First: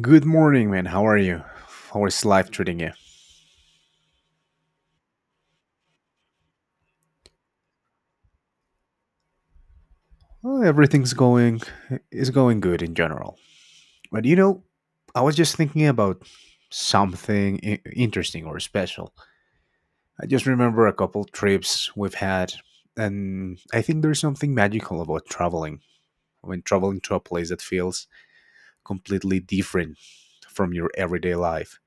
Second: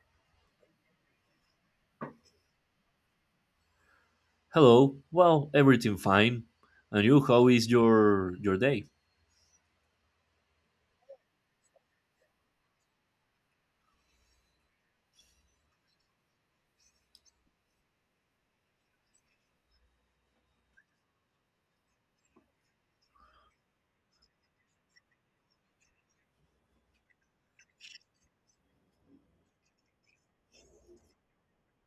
Good morning, man. How are you? How is life treating you? Hello. Well, everything fine. And you, how is your day? Well, everything's going is going good in general. But you know, I was just thinking about something interesting or special. I just remember a couple trips we've had, and I think there's something magical about traveling. When traveling to a place that feels completely different from your everyday life.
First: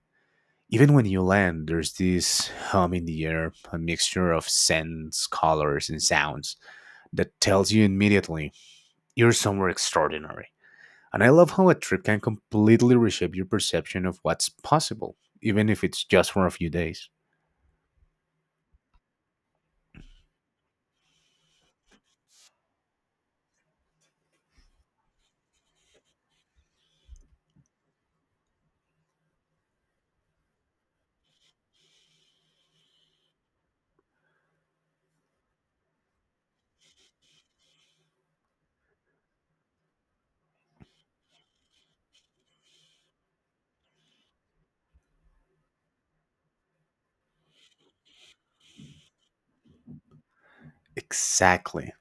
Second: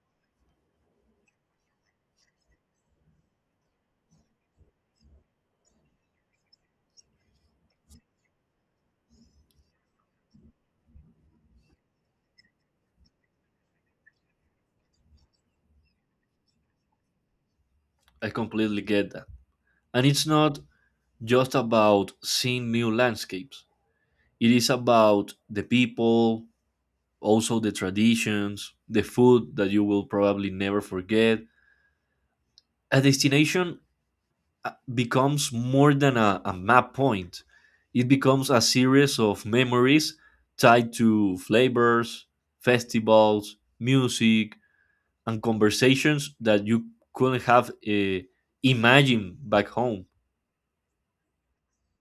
Even when you land, there's this hum in the air, a mixture of scents, colors, and sounds that tells you immediately you're somewhere extraordinary. And I love how a trip can completely reshape your perception of what's possible, even if it's just for a few days. I completely get that. And it's not just about seeing new landscapes. It is about the people, also the traditions, the food that you will probably never forget. A destination becomes more than a map point. It becomes a series of memories tied to flavors, festivals, music, and conversations that you couldn't have imagined back home. Exactly.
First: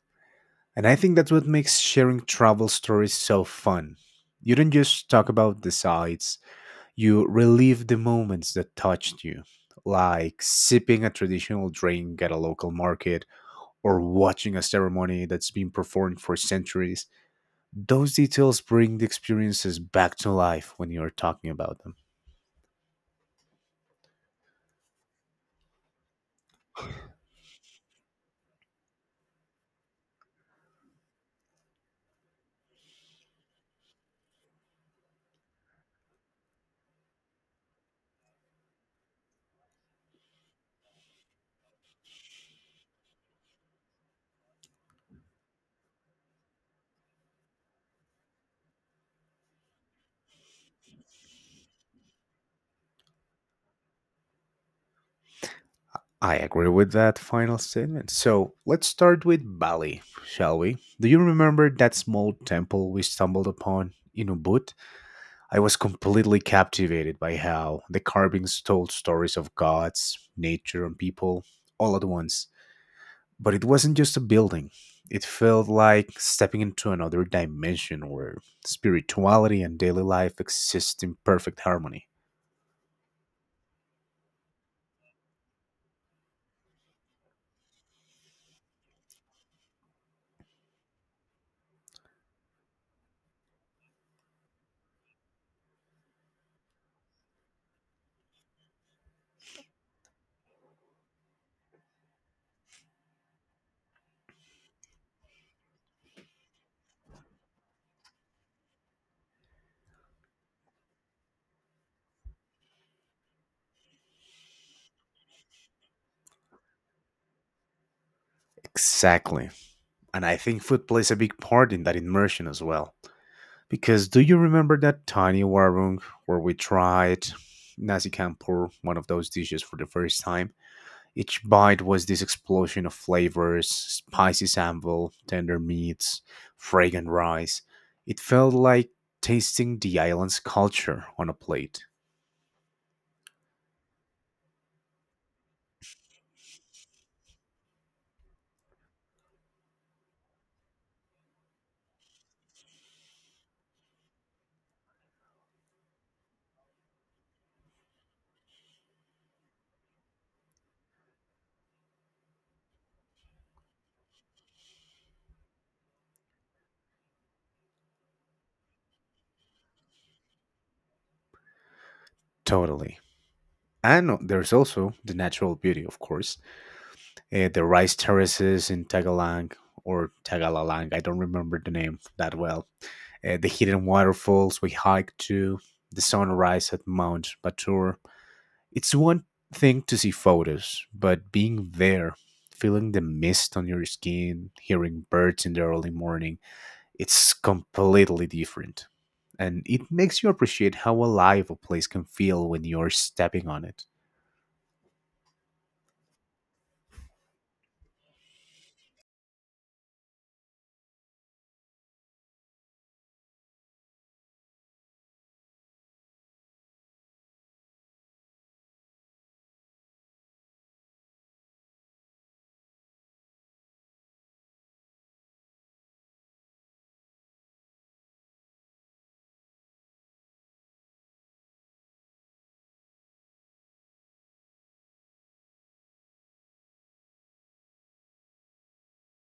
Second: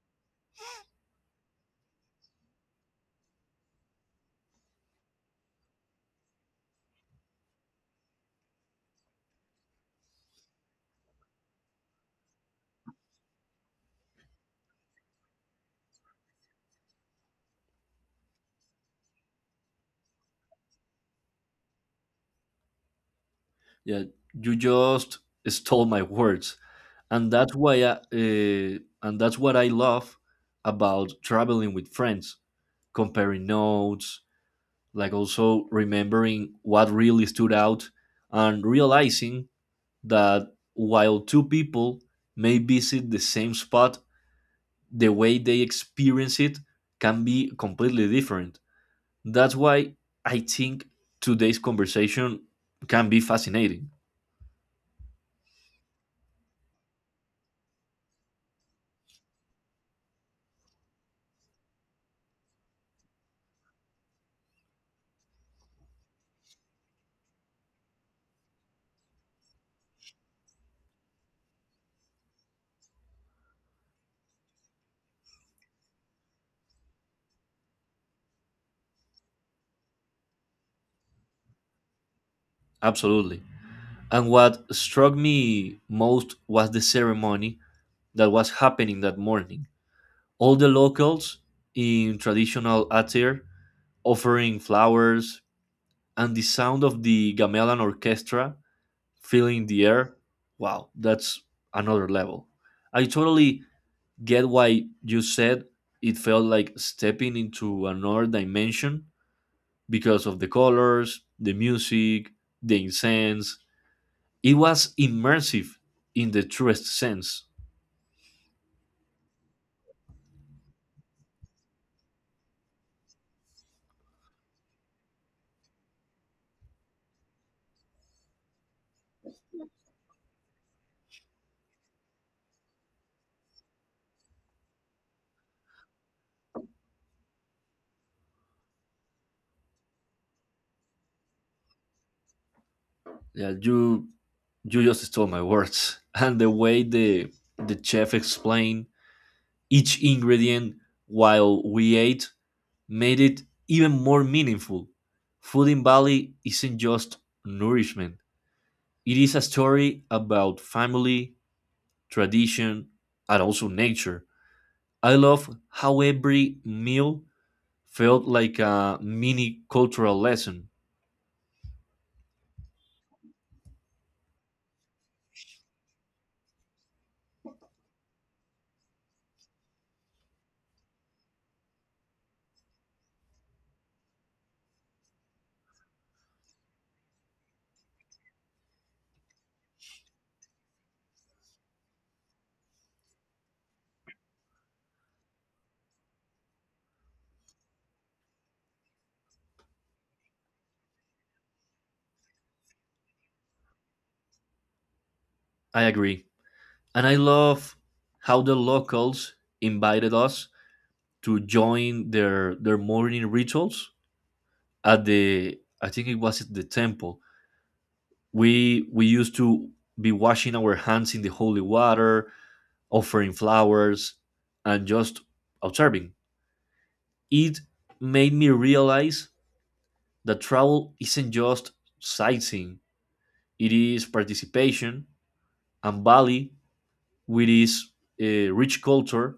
And I think that's what makes sharing travel stories so fun. You don't just talk about the sights, you relive the moments that touched you, like sipping a traditional drink at a local market or watching a ceremony that's been performed for centuries. Those details bring the experiences back to life when you're talking about them. Yeah, you just stole my words, and and that's what I love about traveling with friends, comparing notes, like also remembering what really stood out and realizing that while two people may visit the same spot, the way they experience it can be completely different. That's why I think today's conversation can be fascinating. I agree with that final statement. So let's start with Bali, shall we? Do you remember that small temple we stumbled upon in Ubud? I was completely captivated by how the carvings told stories of gods, nature, and people all at once. But it wasn't just a building, it felt like stepping into another dimension where spirituality and daily life exist in perfect harmony. Absolutely. And what struck me most was the ceremony that was happening that morning. All the locals in traditional attire offering flowers and the sound of the gamelan orchestra feeling the air, wow, that's another level. I totally get why you said it felt like stepping into another dimension because of the colors, the music, the incense. It was immersive in the truest sense. Exactly. And I think food plays a big part in that immersion as well. Because do you remember that tiny warung where we tried nasi campur, one of those dishes for the first time? Each bite was this explosion of flavors, spicy sambal, tender meats, fragrant rice. It felt like tasting the island's culture on a plate. Yeah, you just stole my words. And the way the chef explained each ingredient while we ate made it even more meaningful. Food in Bali isn't just nourishment, it is a story about family, tradition, and also nature. I love how every meal felt like a mini cultural lesson. Totally. And there's also the natural beauty, of course, the rice terraces in Tagalang or Tagalalang. I don't remember the name that well. The hidden waterfalls we hiked to, the sunrise at Mount Batur. It's one thing to see photos, but being there, feeling the mist on your skin, hearing birds in the early morning, it's completely different. And it makes you appreciate how alive a place can feel when you're stepping on it. I agree. And I love how the locals invited us to join their morning rituals at the I think it was at the temple we used to be washing our hands in the holy water offering flowers and just observing it made me realize that travel isn't just sightseeing, it is participation. And Bali with its rich culture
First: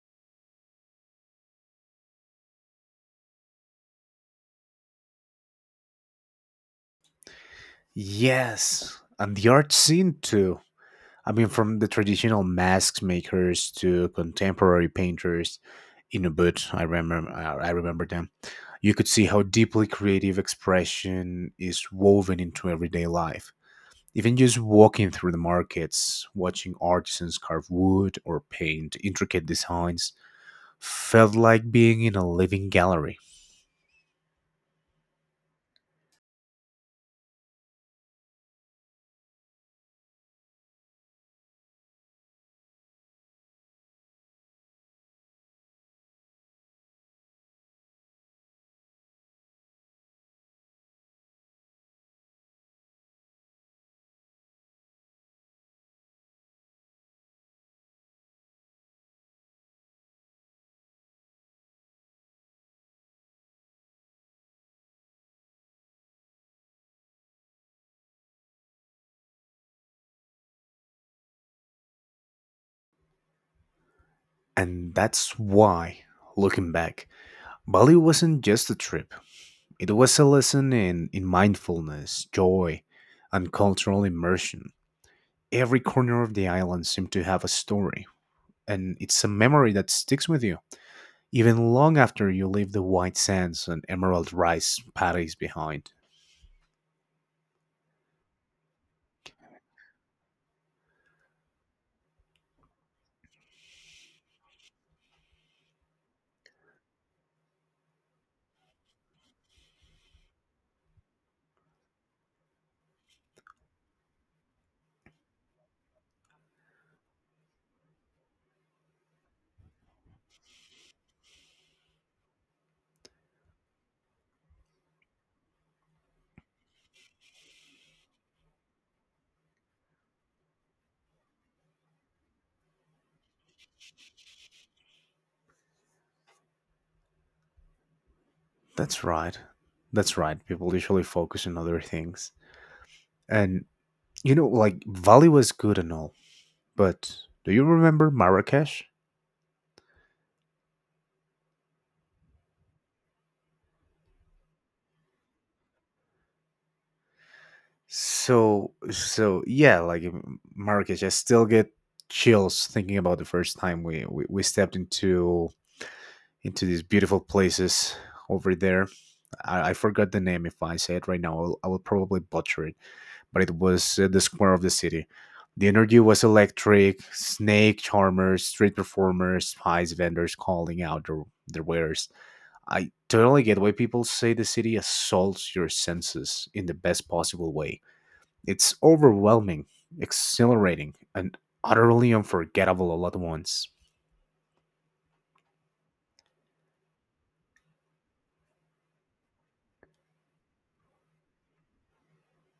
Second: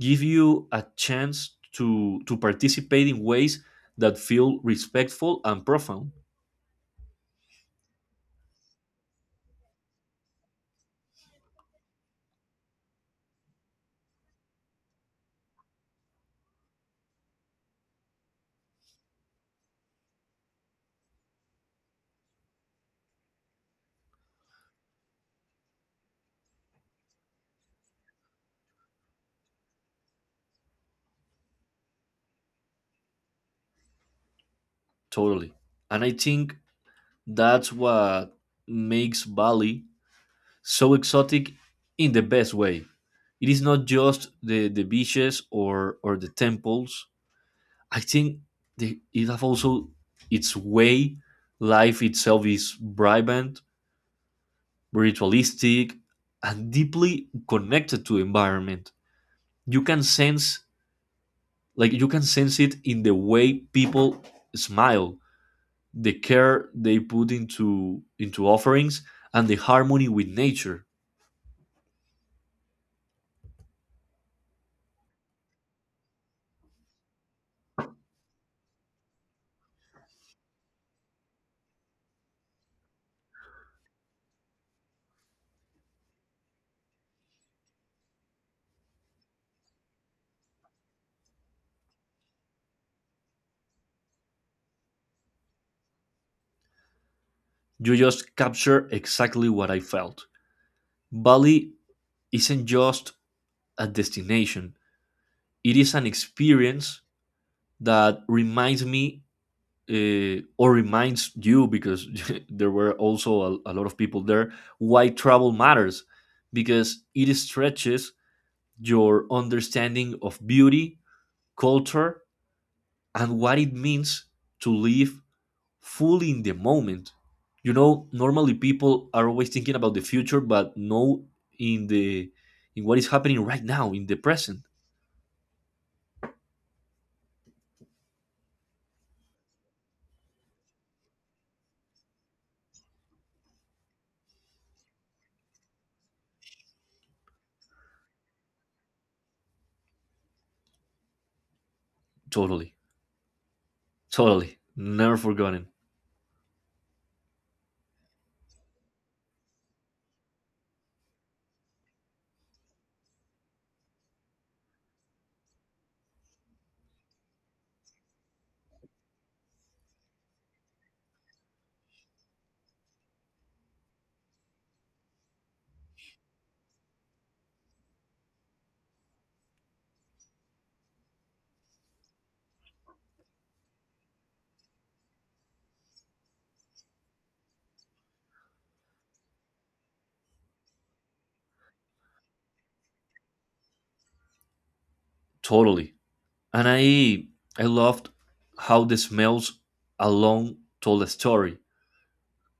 give you a chance to participate in ways that feel respectful and profound. Yes, and the art scene too. I mean, from the traditional mask makers to contemporary painters in Ubud, I remember them. You could see how deeply creative expression is woven into everyday life. Even just walking through the markets, watching artisans carve wood or paint intricate designs, felt like being in a living gallery. Totally. And I think that's what makes Bali so exotic in the best way. It is not just the beaches, or the temples. I think it have also its way. Life itself is vibrant, ritualistic, and deeply connected to environment. You can sense, like you can sense it in the way people smile, the care they put into offerings, and the harmony with nature. And that's why, looking back, Bali wasn't just a trip. It was a lesson in, mindfulness, joy, and cultural immersion. Every corner of the island seemed to have a story, and it's a memory that sticks with you, even long after you leave the white sands and emerald rice paddies behind. You just capture exactly what I felt. Bali isn't just a destination, it is an experience that reminds me, or reminds you, because there were also a lot of people there, why travel matters, because it stretches your understanding of beauty, culture, and what it means to live fully in the moment. You know, normally people are always thinking about the future, but no, in the in what is happening right now, in the present. That's right. That's right. People usually focus on other things. And, you know, like, Bali was good and all, but do you remember Marrakesh? Totally. Totally. Never forgotten. So yeah, like Marrakesh, I still get chills thinking about the first time we stepped into these beautiful places over there. I forgot the name. If I say it right now, I will probably butcher it. But it was the square of the city. The energy was electric. Snake charmers, street performers, spice vendors calling out their wares. I totally get why people say the city assaults your senses in the best possible way. It's overwhelming, exhilarating, and utterly unforgettable all at once. Totally. And I loved how the smells alone told a story.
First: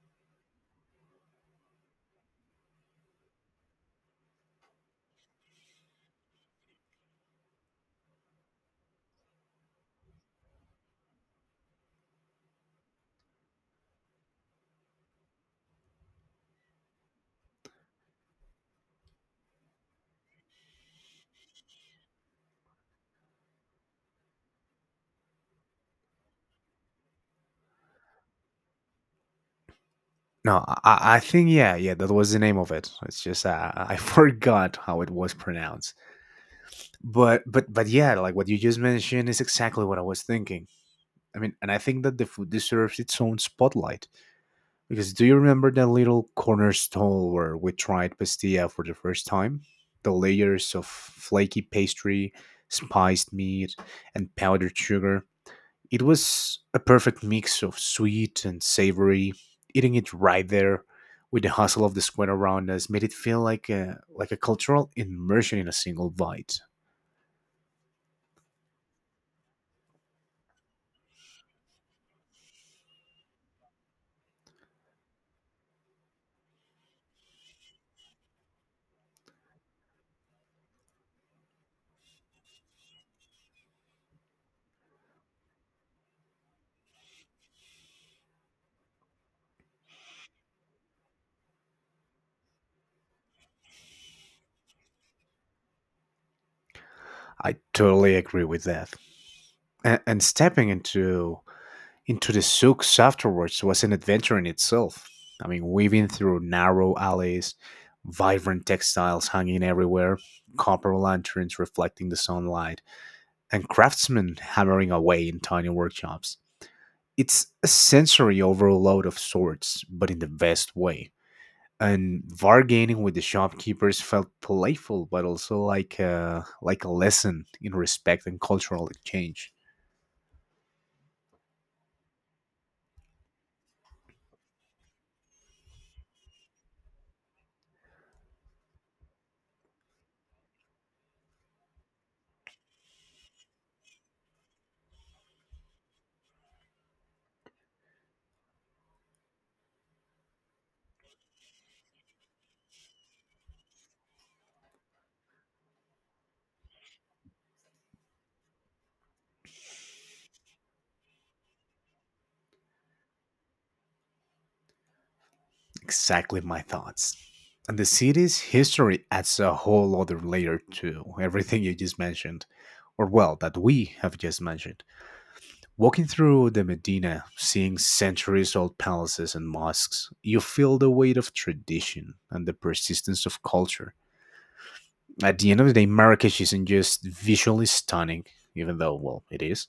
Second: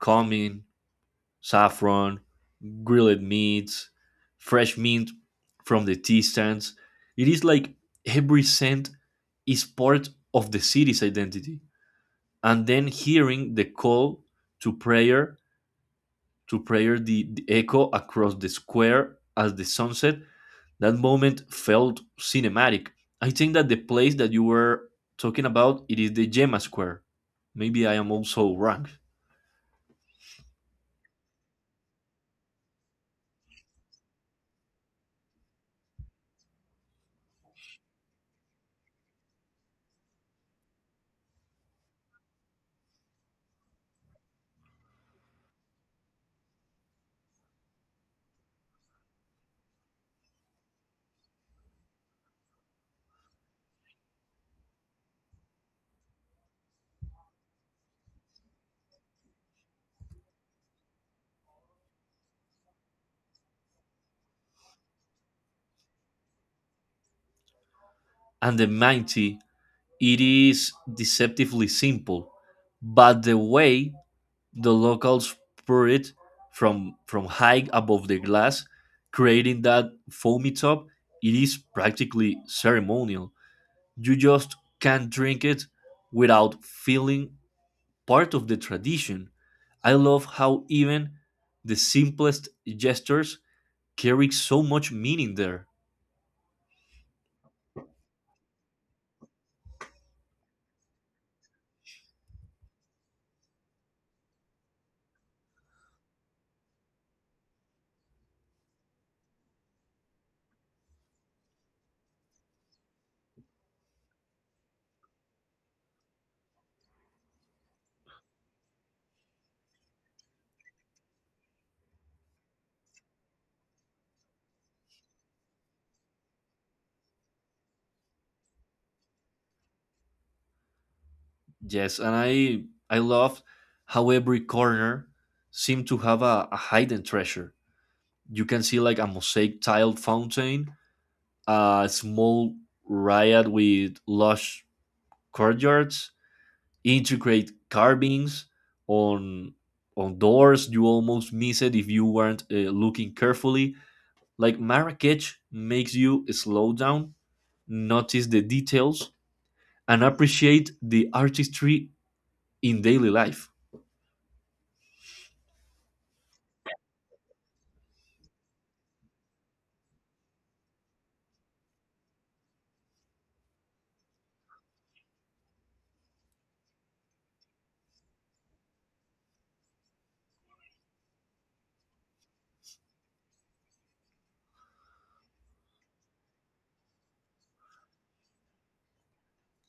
Cumin, saffron, grilled meats, fresh mint from the tea stands. It is like every scent is part of the city's identity. And then hearing the call to prayer, to prayer, the echo across the square as the sunset, that moment felt cinematic. I think that the place that you were talking about, it is the Gemma Square. Maybe I am also wrong. No, I think yeah, yeah, that was the name of it. It's just I forgot how it was pronounced. But but yeah, like what you just mentioned is exactly what I was thinking. I mean, and I think that the food deserves its own spotlight because do you remember that little corner stall where we tried pastilla for the first time? The layers of flaky pastry, spiced meat, and powdered sugar. It was a perfect mix of sweet and savory. Eating it right there with the hustle of the square around us made it feel like a cultural immersion in a single bite. And the mighty, it is deceptively simple, but the way the locals pour it from high above the glass, creating that foamy top. It is practically ceremonial. You just can't drink it without feeling part of the tradition. I love how even the simplest gestures carry so much meaning there. I totally agree with that. And stepping into the souks afterwards was an adventure in itself. I mean, weaving through narrow alleys, vibrant textiles hanging everywhere, copper lanterns reflecting the sunlight, and craftsmen hammering away in tiny workshops. It's a sensory overload of sorts, but in the best way. And bargaining with the shopkeepers felt playful, but also like a lesson in respect and cultural exchange. Yes, and I love how every corner seemed to have a hidden treasure. You can see like a mosaic tiled fountain, a small riot with lush courtyards, intricate carvings on on doors you almost miss it if you weren't looking carefully. Like Marrakech makes you slow down, notice the details, and appreciate the artistry in daily life. Exactly my thoughts. And the city's history adds a whole other layer to everything you just mentioned, or well, that we have just mentioned. Walking through the Medina, seeing centuries old palaces and mosques, you feel the weight of tradition and the persistence of culture. At the end of the day, Marrakech isn't just visually stunning, even though, well, it is,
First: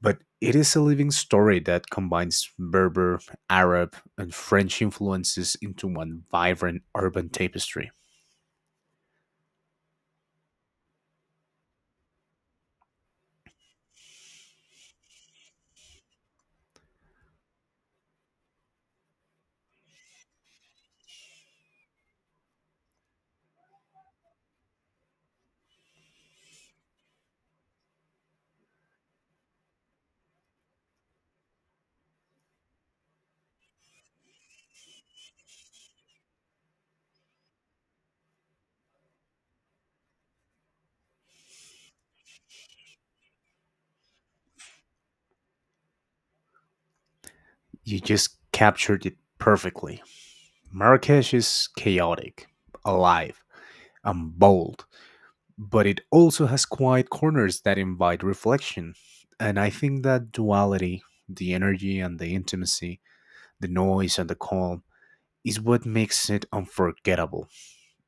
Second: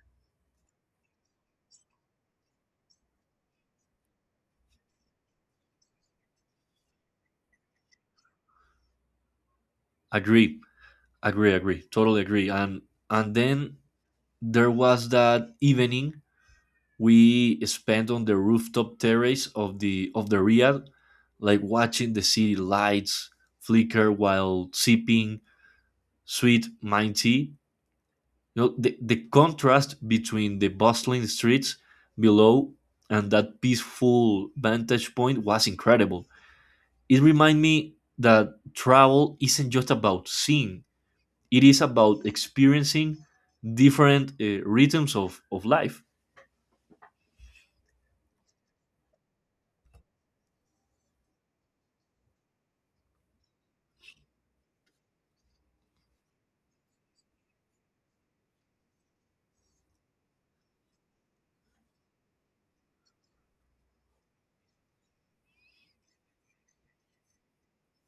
but it is a living story that combines Berber, Arab, and French influences into one vibrant urban tapestry. Agree, agree, agree, totally agree. And then there was that evening we spent on the rooftop terrace of the Riad, like watching the city lights flicker while sipping sweet mint tea. You know, the contrast between the bustling streets below and that peaceful vantage point was incredible. It reminded me that travel isn't just about seeing, it is about experiencing different rhythms of life. You just captured it perfectly. Marrakech is chaotic, alive, and bold, but it also has quiet corners that invite reflection. And I think that duality, the energy and the intimacy, the noise and the calm, is what makes it unforgettable.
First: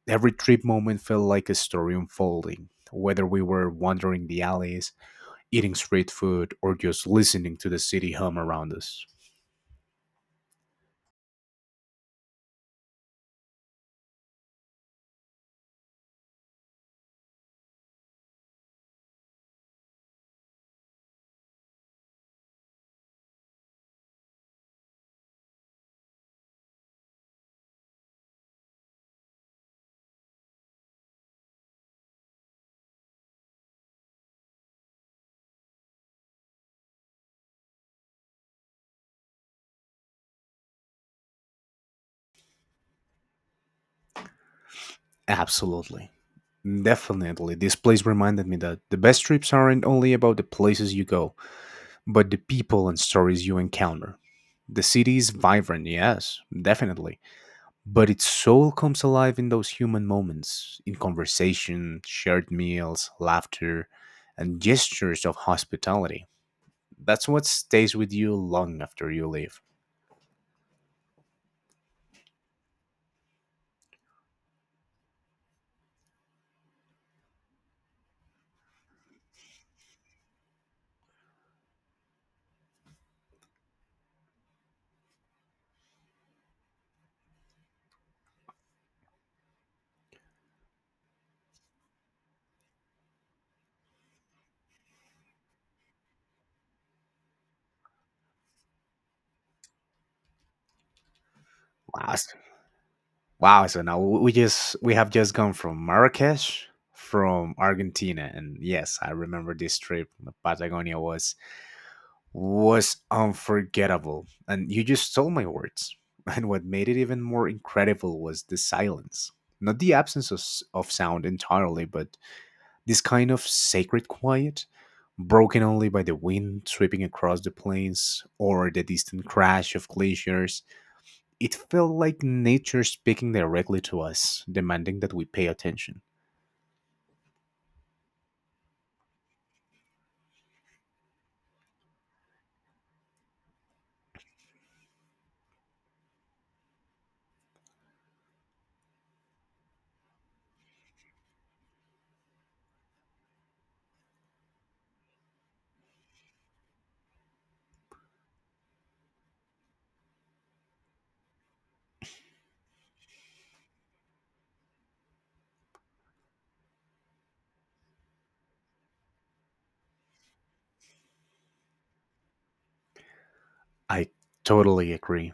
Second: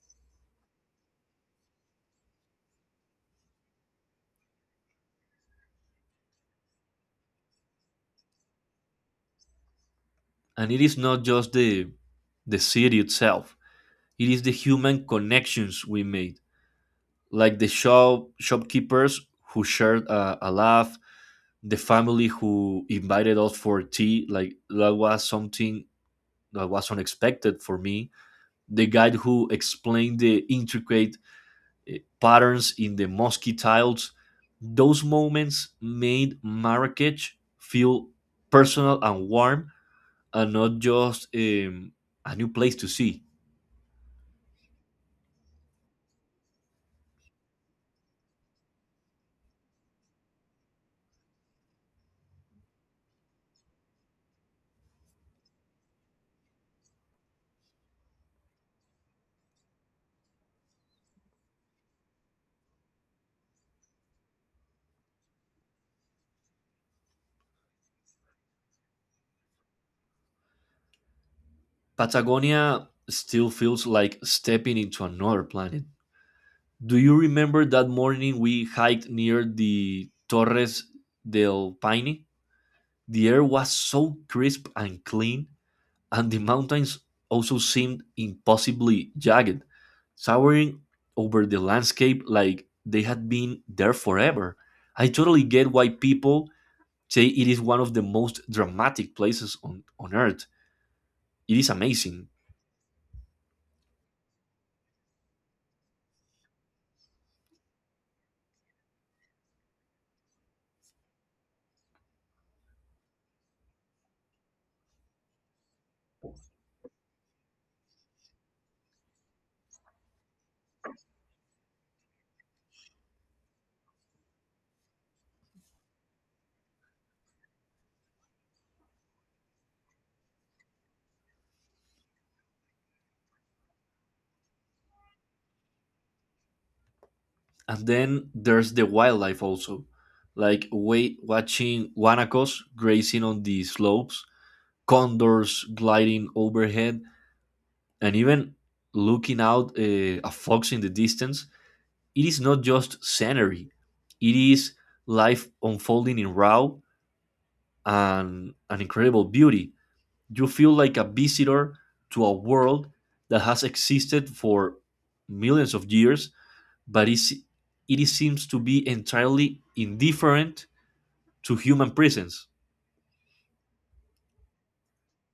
Every trip moment felt like a story unfolding, whether we were wandering the alleys, eating street food, or just listening to the city hum around us. And it is not just the city itself, it is the human connections we made, like the shopkeepers who shared a laugh, the family who invited us for tea, like that was something that was unexpected for me, the guide who explained the intricate patterns in the mosque tiles. Those moments made Marrakech feel personal and warm, and not just a new place to see. Absolutely. Definitely. This place reminded me that the best trips aren't only about the places you go, but the people and stories you encounter. The city is vibrant, yes, definitely, but its soul comes alive in those human moments, in conversation, shared meals, laughter, and gestures of hospitality. That's what stays with you long after you leave. Patagonia still feels like stepping into another planet. Do you remember that morning we hiked near the Torres del Paine? The air was so crisp and clean, and the mountains also seemed impossibly jagged, towering over the landscape like they had been there forever. I totally get why people say it is one of the most dramatic places on earth. It is Wow, amazing. s- wow! So now we have just gone from Marrakesh, from Argentina, and yes, I remember this trip. Patagonia was unforgettable. And you just stole my words. And what made it even more incredible was the silence. Not the absence of, of sound entirely, but this kind of sacred quiet, broken only by the wind sweeping across the plains or the distant crash of glaciers. It felt like nature speaking directly to us, demanding that we pay attention. And then there's the wildlife also, like wait, watching guanacos grazing on the slopes, condors gliding overhead, and even looking out a fox in the distance. It is not just scenery, it is life unfolding in raw and an incredible beauty. You feel like a visitor to a world that has existed for millions of years, but it seems to be entirely indifferent to human presence. I totally agree.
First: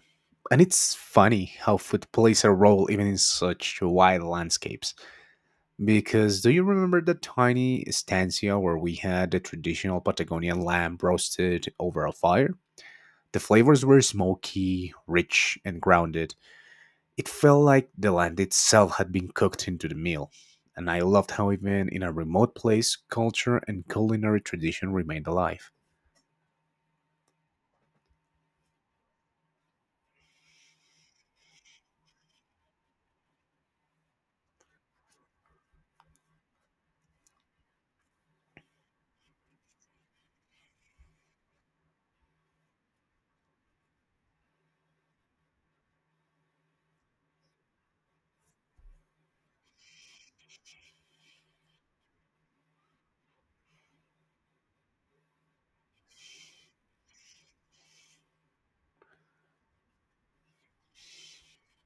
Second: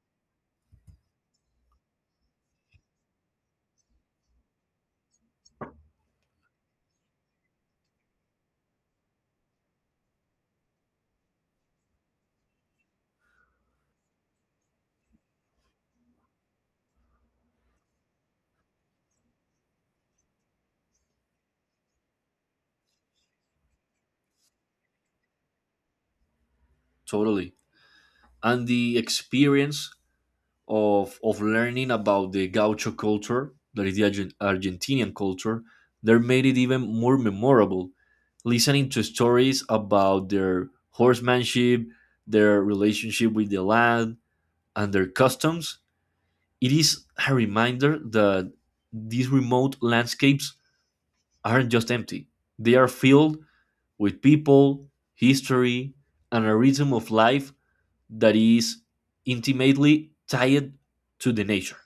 And it's funny how food plays a role even in such wild landscapes. Because do you remember the tiny estancia where we had the traditional Patagonian lamb roasted over a fire? The flavors were smoky, rich, and grounded. It felt like the land itself had been cooked into the meal. And I loved how, even in a remote place, culture and culinary tradition remained alive. Totally. And the experience of learning about the gaucho culture, that is the Argentinian culture, they made it even more memorable. Listening to stories about their horsemanship, their relationship with the land, and their customs, it is a reminder that these remote landscapes aren't just empty. They are filled with people, history, and a rhythm of life that is intimately tied to the nature.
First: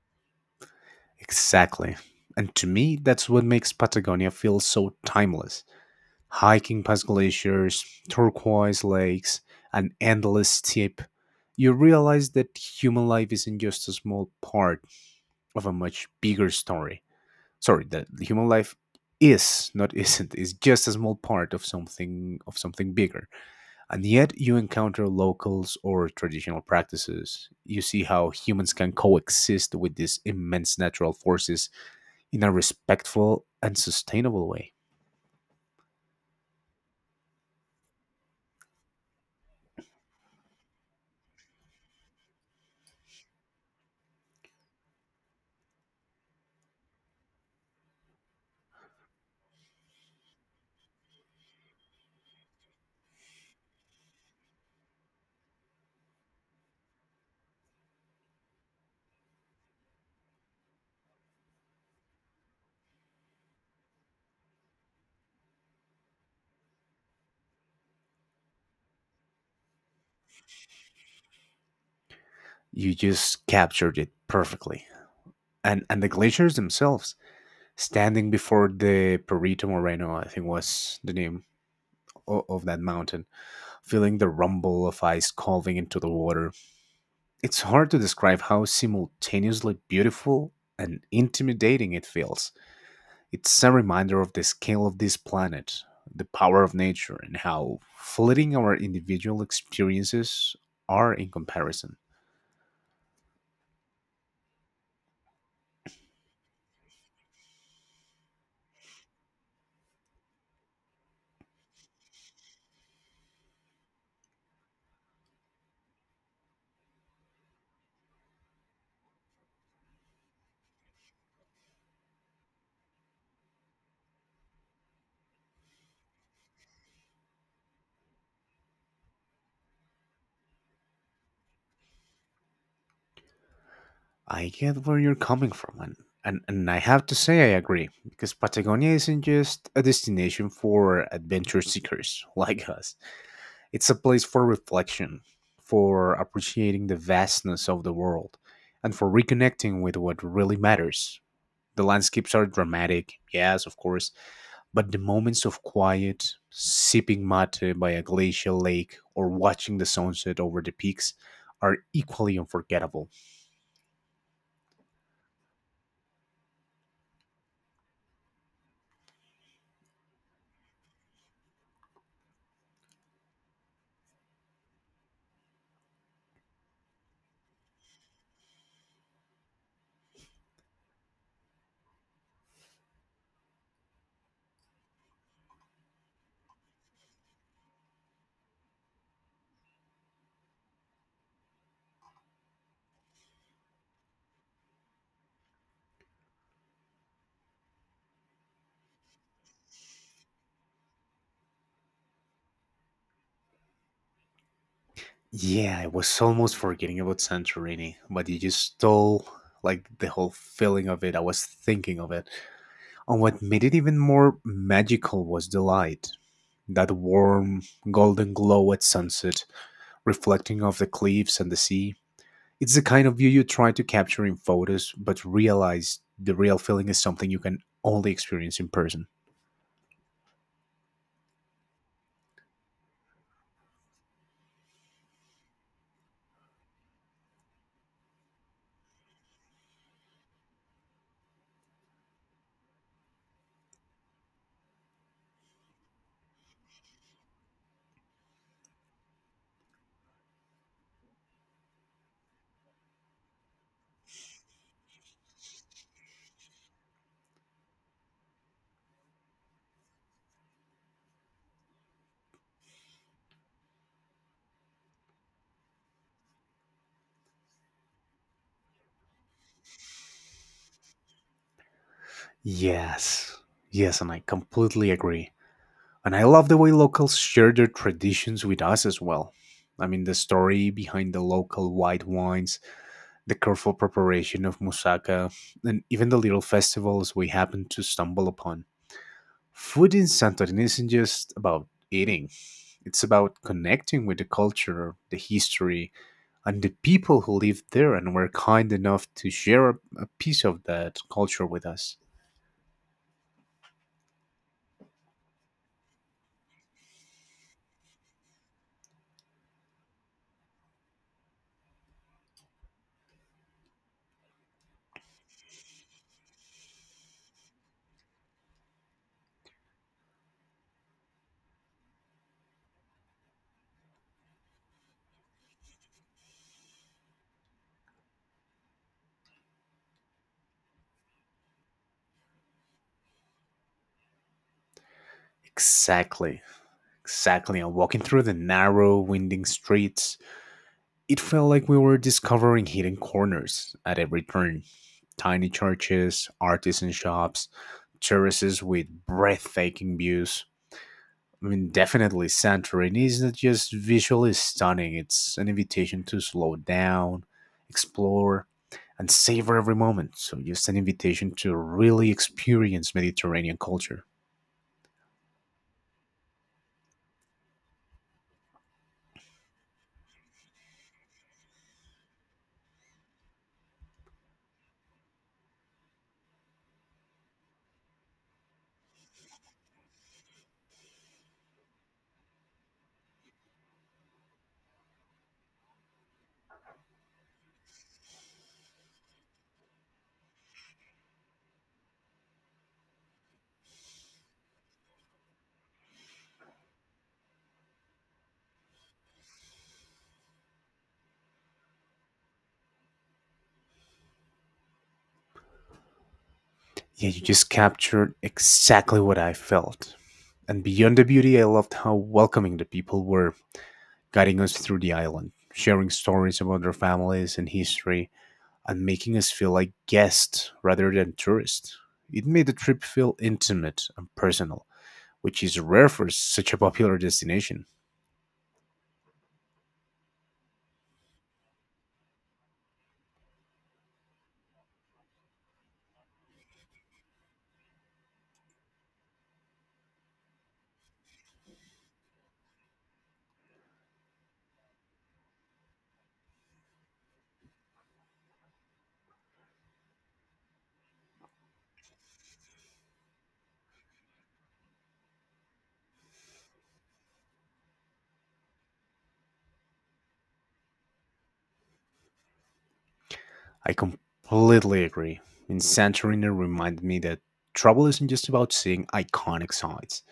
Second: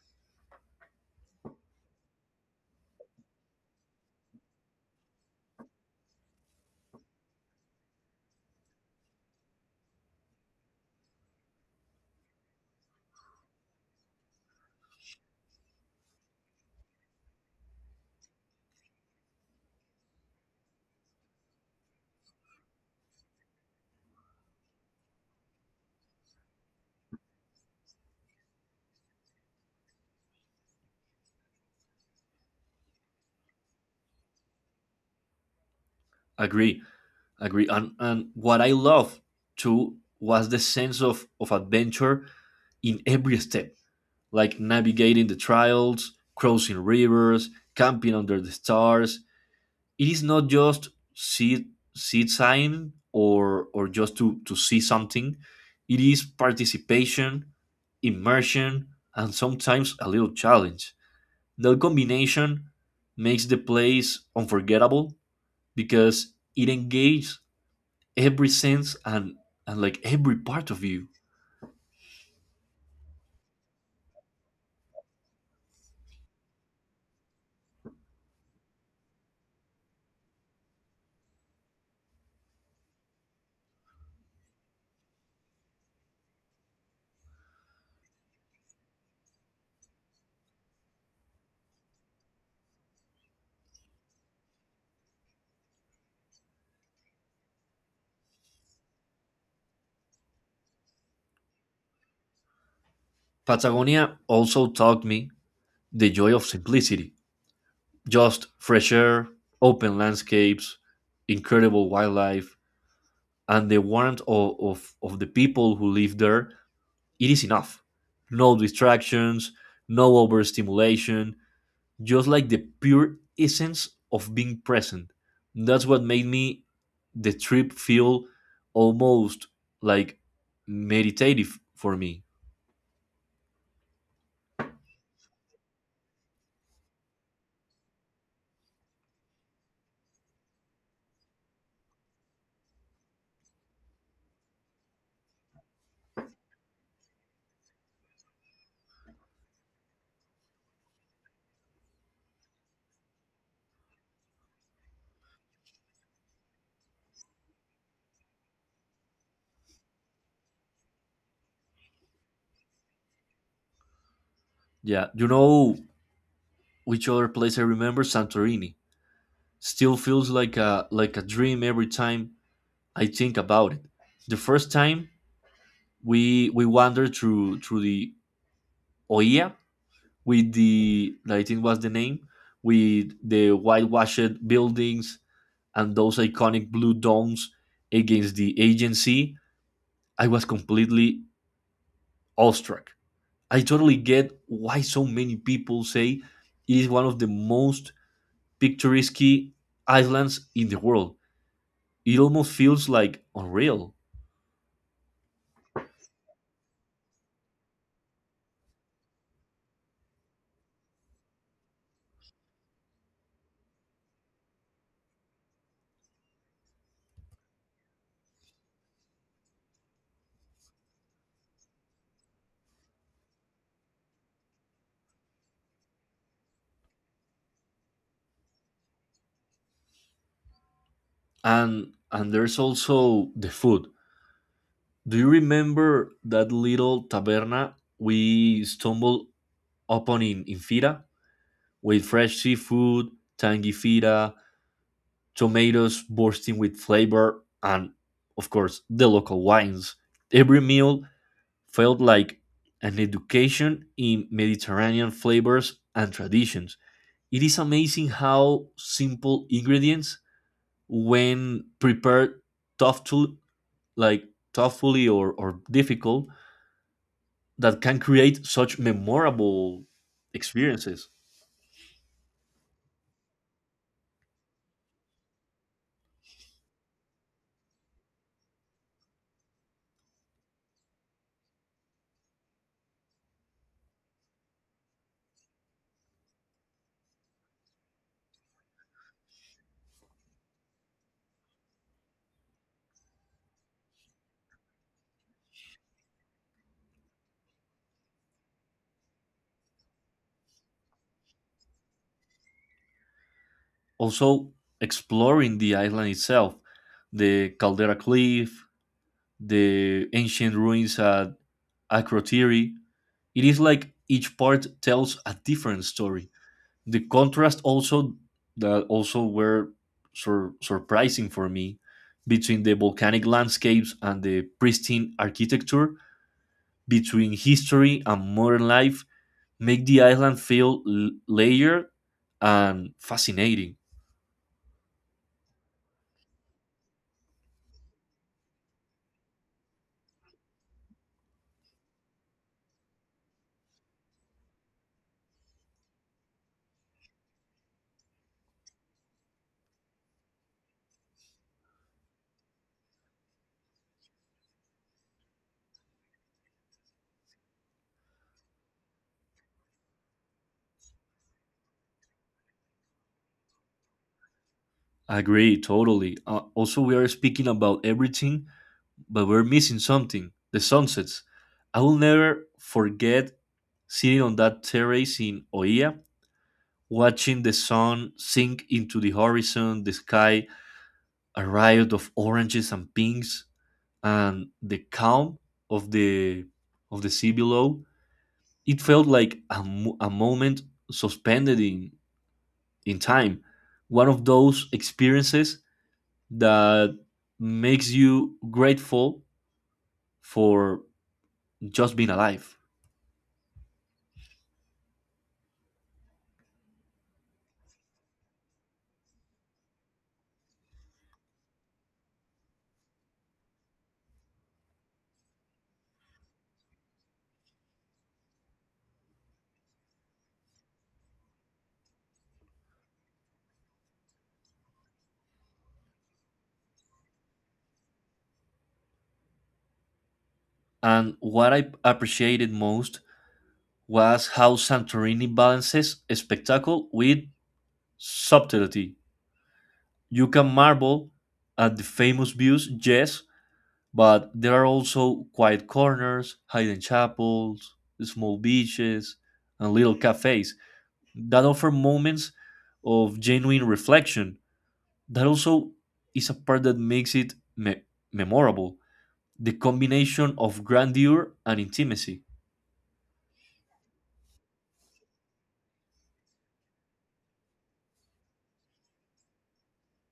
Exactly. And to me, that's what makes Patagonia feel so timeless. Hiking past glaciers, turquoise lakes, an endless steep, you realize that human life isn't just a small part of a much bigger story. Sorry, that human life is not isn't is just a small part of something bigger. And yet you encounter locals or traditional practices. You see how humans can coexist with these immense natural forces in a respectful and sustainable way. Agree, agree. And what I love too was the sense of adventure in every step, like navigating the trails, crossing rivers, camping under the stars. It is not just see sightseeing or just to see something. It is participation, immersion, and sometimes a little challenge. That combination makes the place unforgettable because it engages every sense, and like every part of you. You just captured it perfectly. And the glaciers themselves, standing before the Perito Moreno, I think was the name of that mountain, feeling the rumble of ice calving into the water. It's hard to describe how simultaneously beautiful and intimidating it feels. It's a reminder of the scale of this planet, the power of nature, and how fleeting our individual experiences are in comparison. Patagonia also taught me the joy of simplicity. Just fresh air, open landscapes, incredible wildlife, and the warmth of the people who live there, it is enough. No distractions, no overstimulation, just like the pure essence of being present. That's what made me the trip feel almost like meditative for me. I get where you're coming from, and, and I have to say I agree, because Patagonia isn't just a destination for adventure seekers like us, it's a place for reflection, for appreciating the vastness of the world, and for reconnecting with what really matters. The landscapes are dramatic, yes, of course, but the moments of quiet, sipping mate by a glacial lake, or watching the sunset over the peaks are equally unforgettable. Yeah, you know which other place I remember, Santorini. Still feels like a dream every time I think about it. The first time we wandered through the Oia, with the I think was the name, with the whitewashed buildings and those iconic blue domes against the agency, I was completely awestruck. I totally get why so many people say it is one of the most picturesque islands in the world. It almost feels like unreal. Yeah, I was almost forgetting about Santorini, but you just stole like the whole feeling of it. I was thinking of it. And what made it even more magical was the light. That warm, golden glow at sunset, reflecting off the cliffs and the sea. It's the kind of view you try to capture in photos, but realize the real feeling is something you can only experience in person. And there's also the food. Do you remember that little taberna we stumbled upon in Fira, with fresh seafood, tangy fira, tomatoes bursting with flavor, and of course, the local wines. Every meal felt like an education in Mediterranean flavors and traditions. It is amazing how simple ingredients, when prepared thoughtful, like thoughtfully, or difficult, that can create such memorable experiences. Yes. Yes, and I completely agree. And I love the way locals share their traditions with us as well. I mean, the story behind the local white wines, the careful preparation of moussaka, and even the little festivals we happen to stumble upon. Food in Santorini isn't just about eating, it's about connecting with the culture, the history, and the people who live there and were kind enough to share a piece of that culture with us. Also, exploring the island itself, the Caldera Cliff, the ancient ruins at Akrotiri. It is like each part tells a different story. The contrast also, that also were surprising for me, between the volcanic landscapes and the pristine architecture, between history and modern life, make the island feel layered and fascinating. Exactly, exactly. And walking through the narrow, winding streets, it felt like we were discovering hidden corners at every turn, tiny churches, artisan shops, terraces with breathtaking views. I mean, definitely, Santorini is not just visually stunning, it's an invitation to slow down, explore, and savor every moment. So, just an invitation to really experience Mediterranean culture. Agree, totally. Also, we are speaking about everything but we're missing something, the sunsets. I will never forget sitting on that terrace in Oia, watching the sun sink into the horizon, the sky, a riot of oranges and pinks, and the calm of the of the sea below. It felt like a moment suspended in time. One of those experiences that makes you grateful for just being alive. Yeah, you just captured exactly what I felt. And beyond the beauty, I loved how welcoming the people were, guiding us through the island, sharing stories about their families and history, and making us feel like guests rather than tourists. It made the trip feel intimate and personal, which is rare for such a popular destination. And what I appreciated most was how Santorini balances spectacle with subtlety. You can marvel at the famous views, yes, but there are also quiet corners, hidden chapels, small beaches, and little cafes that offer moments of genuine reflection. That also is a part that makes it memorable, the combination of grandeur and intimacy. I completely agree. In Santorini it reminded me that travel isn't just about seeing iconic sites.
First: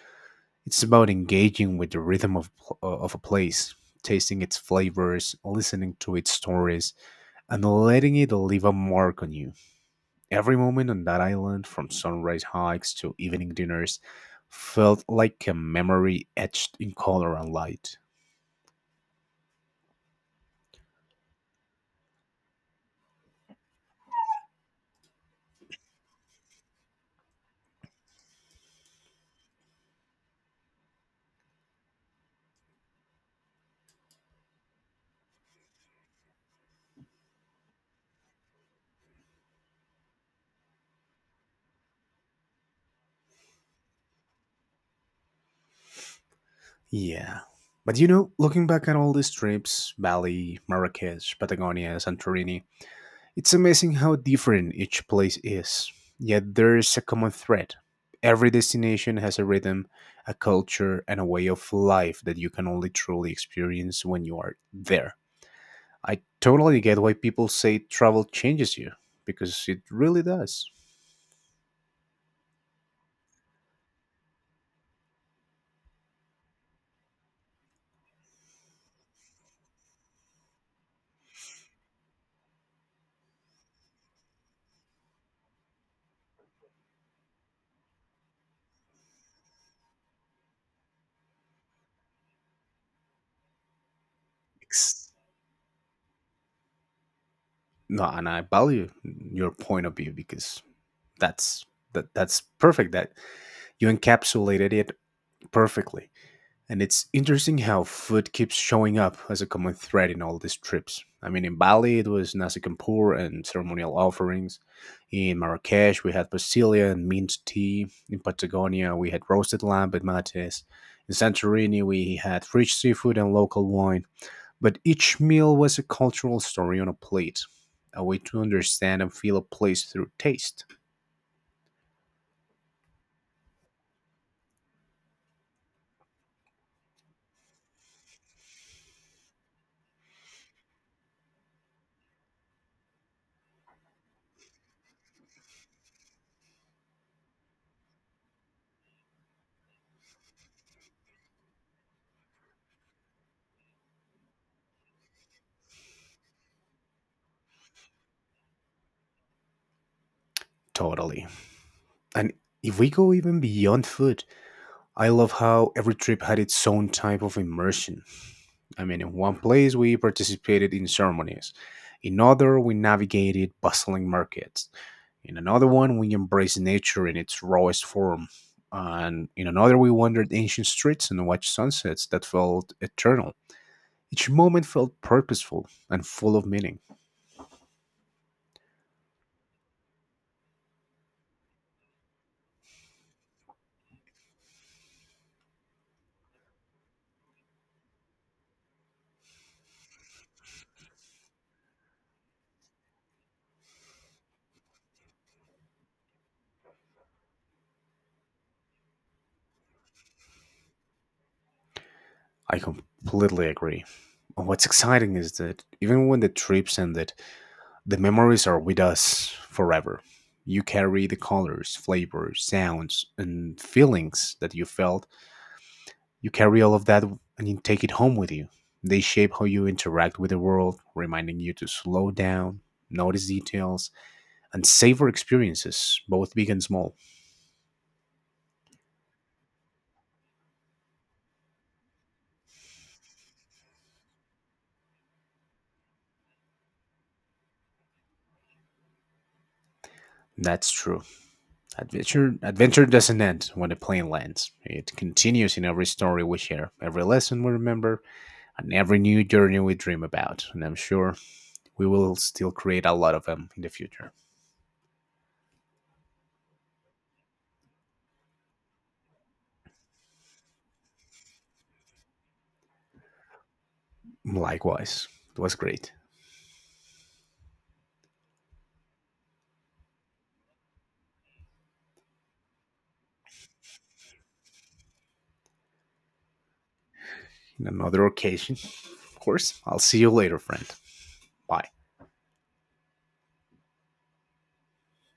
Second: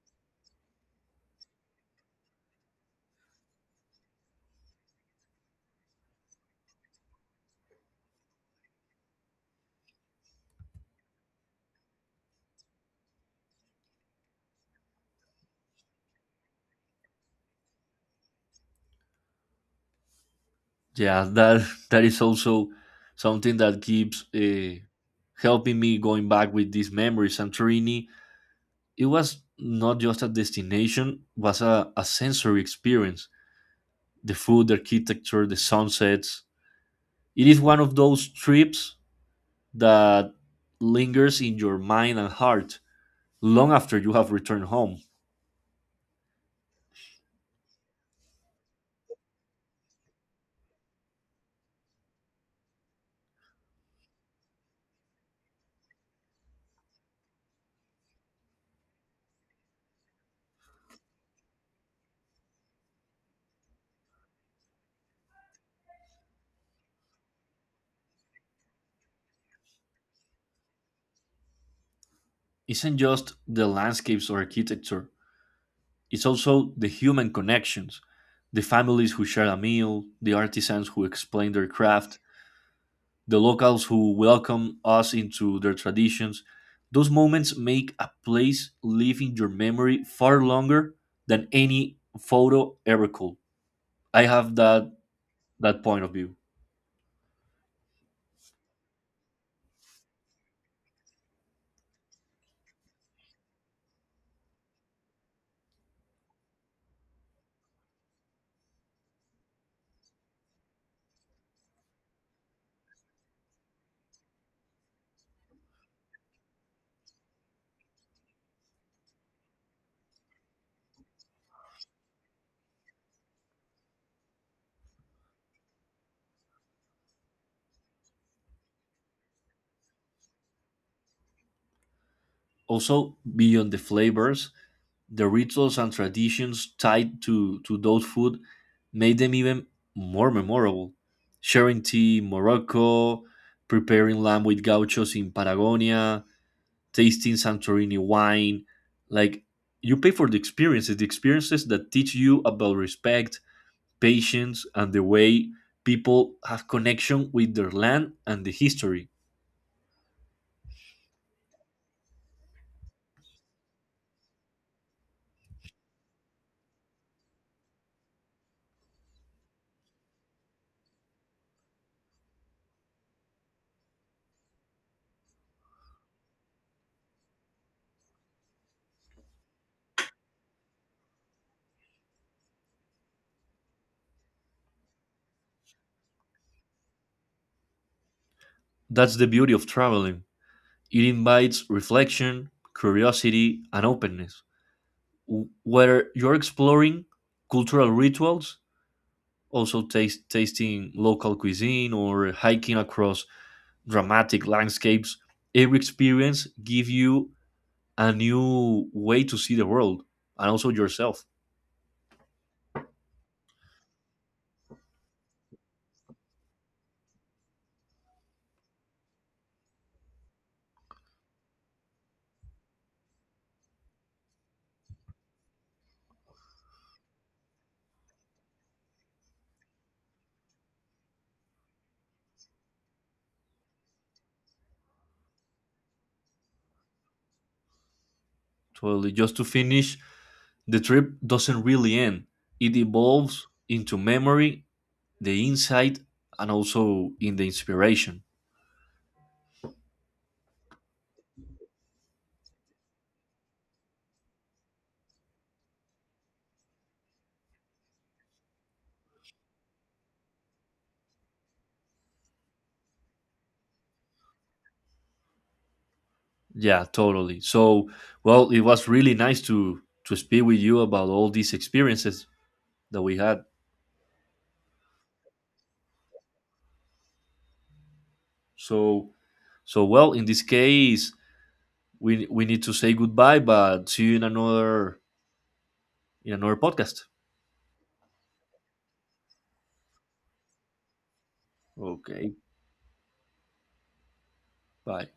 It's about engaging with the rhythm of, of a place, tasting its flavors, listening to its stories, and letting it leave a mark on you. Every moment on that island, from sunrise hikes to evening dinners, felt like a memory etched in color and light. Yeah, that that is also something that keeps helping me going back with these memories. Santorini, it was not just a destination, was a sensory experience. The food, the architecture, the sunsets. It is one of those trips that lingers in your mind and heart long after you have returned home. Yeah. But you know, looking back at all these trips, Bali, Marrakesh, Patagonia, Santorini, it's amazing how different each place is. Yet there is a common thread. Every destination has a rhythm, a culture, and a way of life that you can only truly experience when you are there. I totally get why people say travel changes you because it really does. Isn't just the landscapes or architecture. It's also the human connections, the families who share a meal, the artisans who explain their craft, the locals who welcome us into their traditions. Those moments make a place live in your memory far longer than any photo ever could. I have that Ex- that point of view. No, and I value your point of view because that's that's perfect. That you encapsulated it perfectly. And it's interesting how food keeps showing up as a common thread in all these trips. I mean, in Bali, it was nasi campur and ceremonial offerings. In Marrakesh, we had basilia and mint tea. In Patagonia, we had roasted lamb and mates. In Santorini, we had rich seafood and local wine. But each meal was a cultural story on a plate, a way to understand and feel a place through taste. Also, beyond the flavors, the rituals and traditions tied to those food made them even more memorable. Sharing tea in Morocco, preparing lamb with gauchos in Patagonia, tasting Santorini wine. Like, you pay for the experiences that teach you about respect, patience, and the way people have connection with their land and the history. Totally. And if we go even beyond food, I love how every trip had its own type of immersion. I mean, in one place we participated in ceremonies, in another we navigated bustling markets, in another one we embraced nature in its rawest form, and in another we wandered ancient streets and watched sunsets that felt eternal. Each moment felt purposeful and full of meaning. That's the beauty of traveling. It invites reflection, curiosity, and openness, where you're exploring cultural rituals, also taste tasting local cuisine or hiking across dramatic landscapes. Every experience gives you a new way to see the world and also yourself. I completely agree. And what's exciting is that even when the trips ended, the memories are with us forever. You carry the colors, flavors, sounds, and feelings that you felt. You carry all of that and you take it home with you. They shape how you interact with the world, reminding you to slow down, notice details, and savor experiences, both big and small. Totally. Just to finish, the trip doesn't really end. It evolves into memory, the insight, and also in the inspiration. That's true. Adventure doesn't end when the plane lands. It continues in every story we share, every lesson we remember, and every new journey we dream about. And I'm sure we will still create a lot of them in the future. Yeah, totally. So, well, it was really nice to speak with you about all these experiences that we had. Likewise, it was great. So, so well, in this case, we need to say goodbye, but see you in another, in another podcast. In another occasion, of course. I'll see you later, friend. Bye. Okay, bye.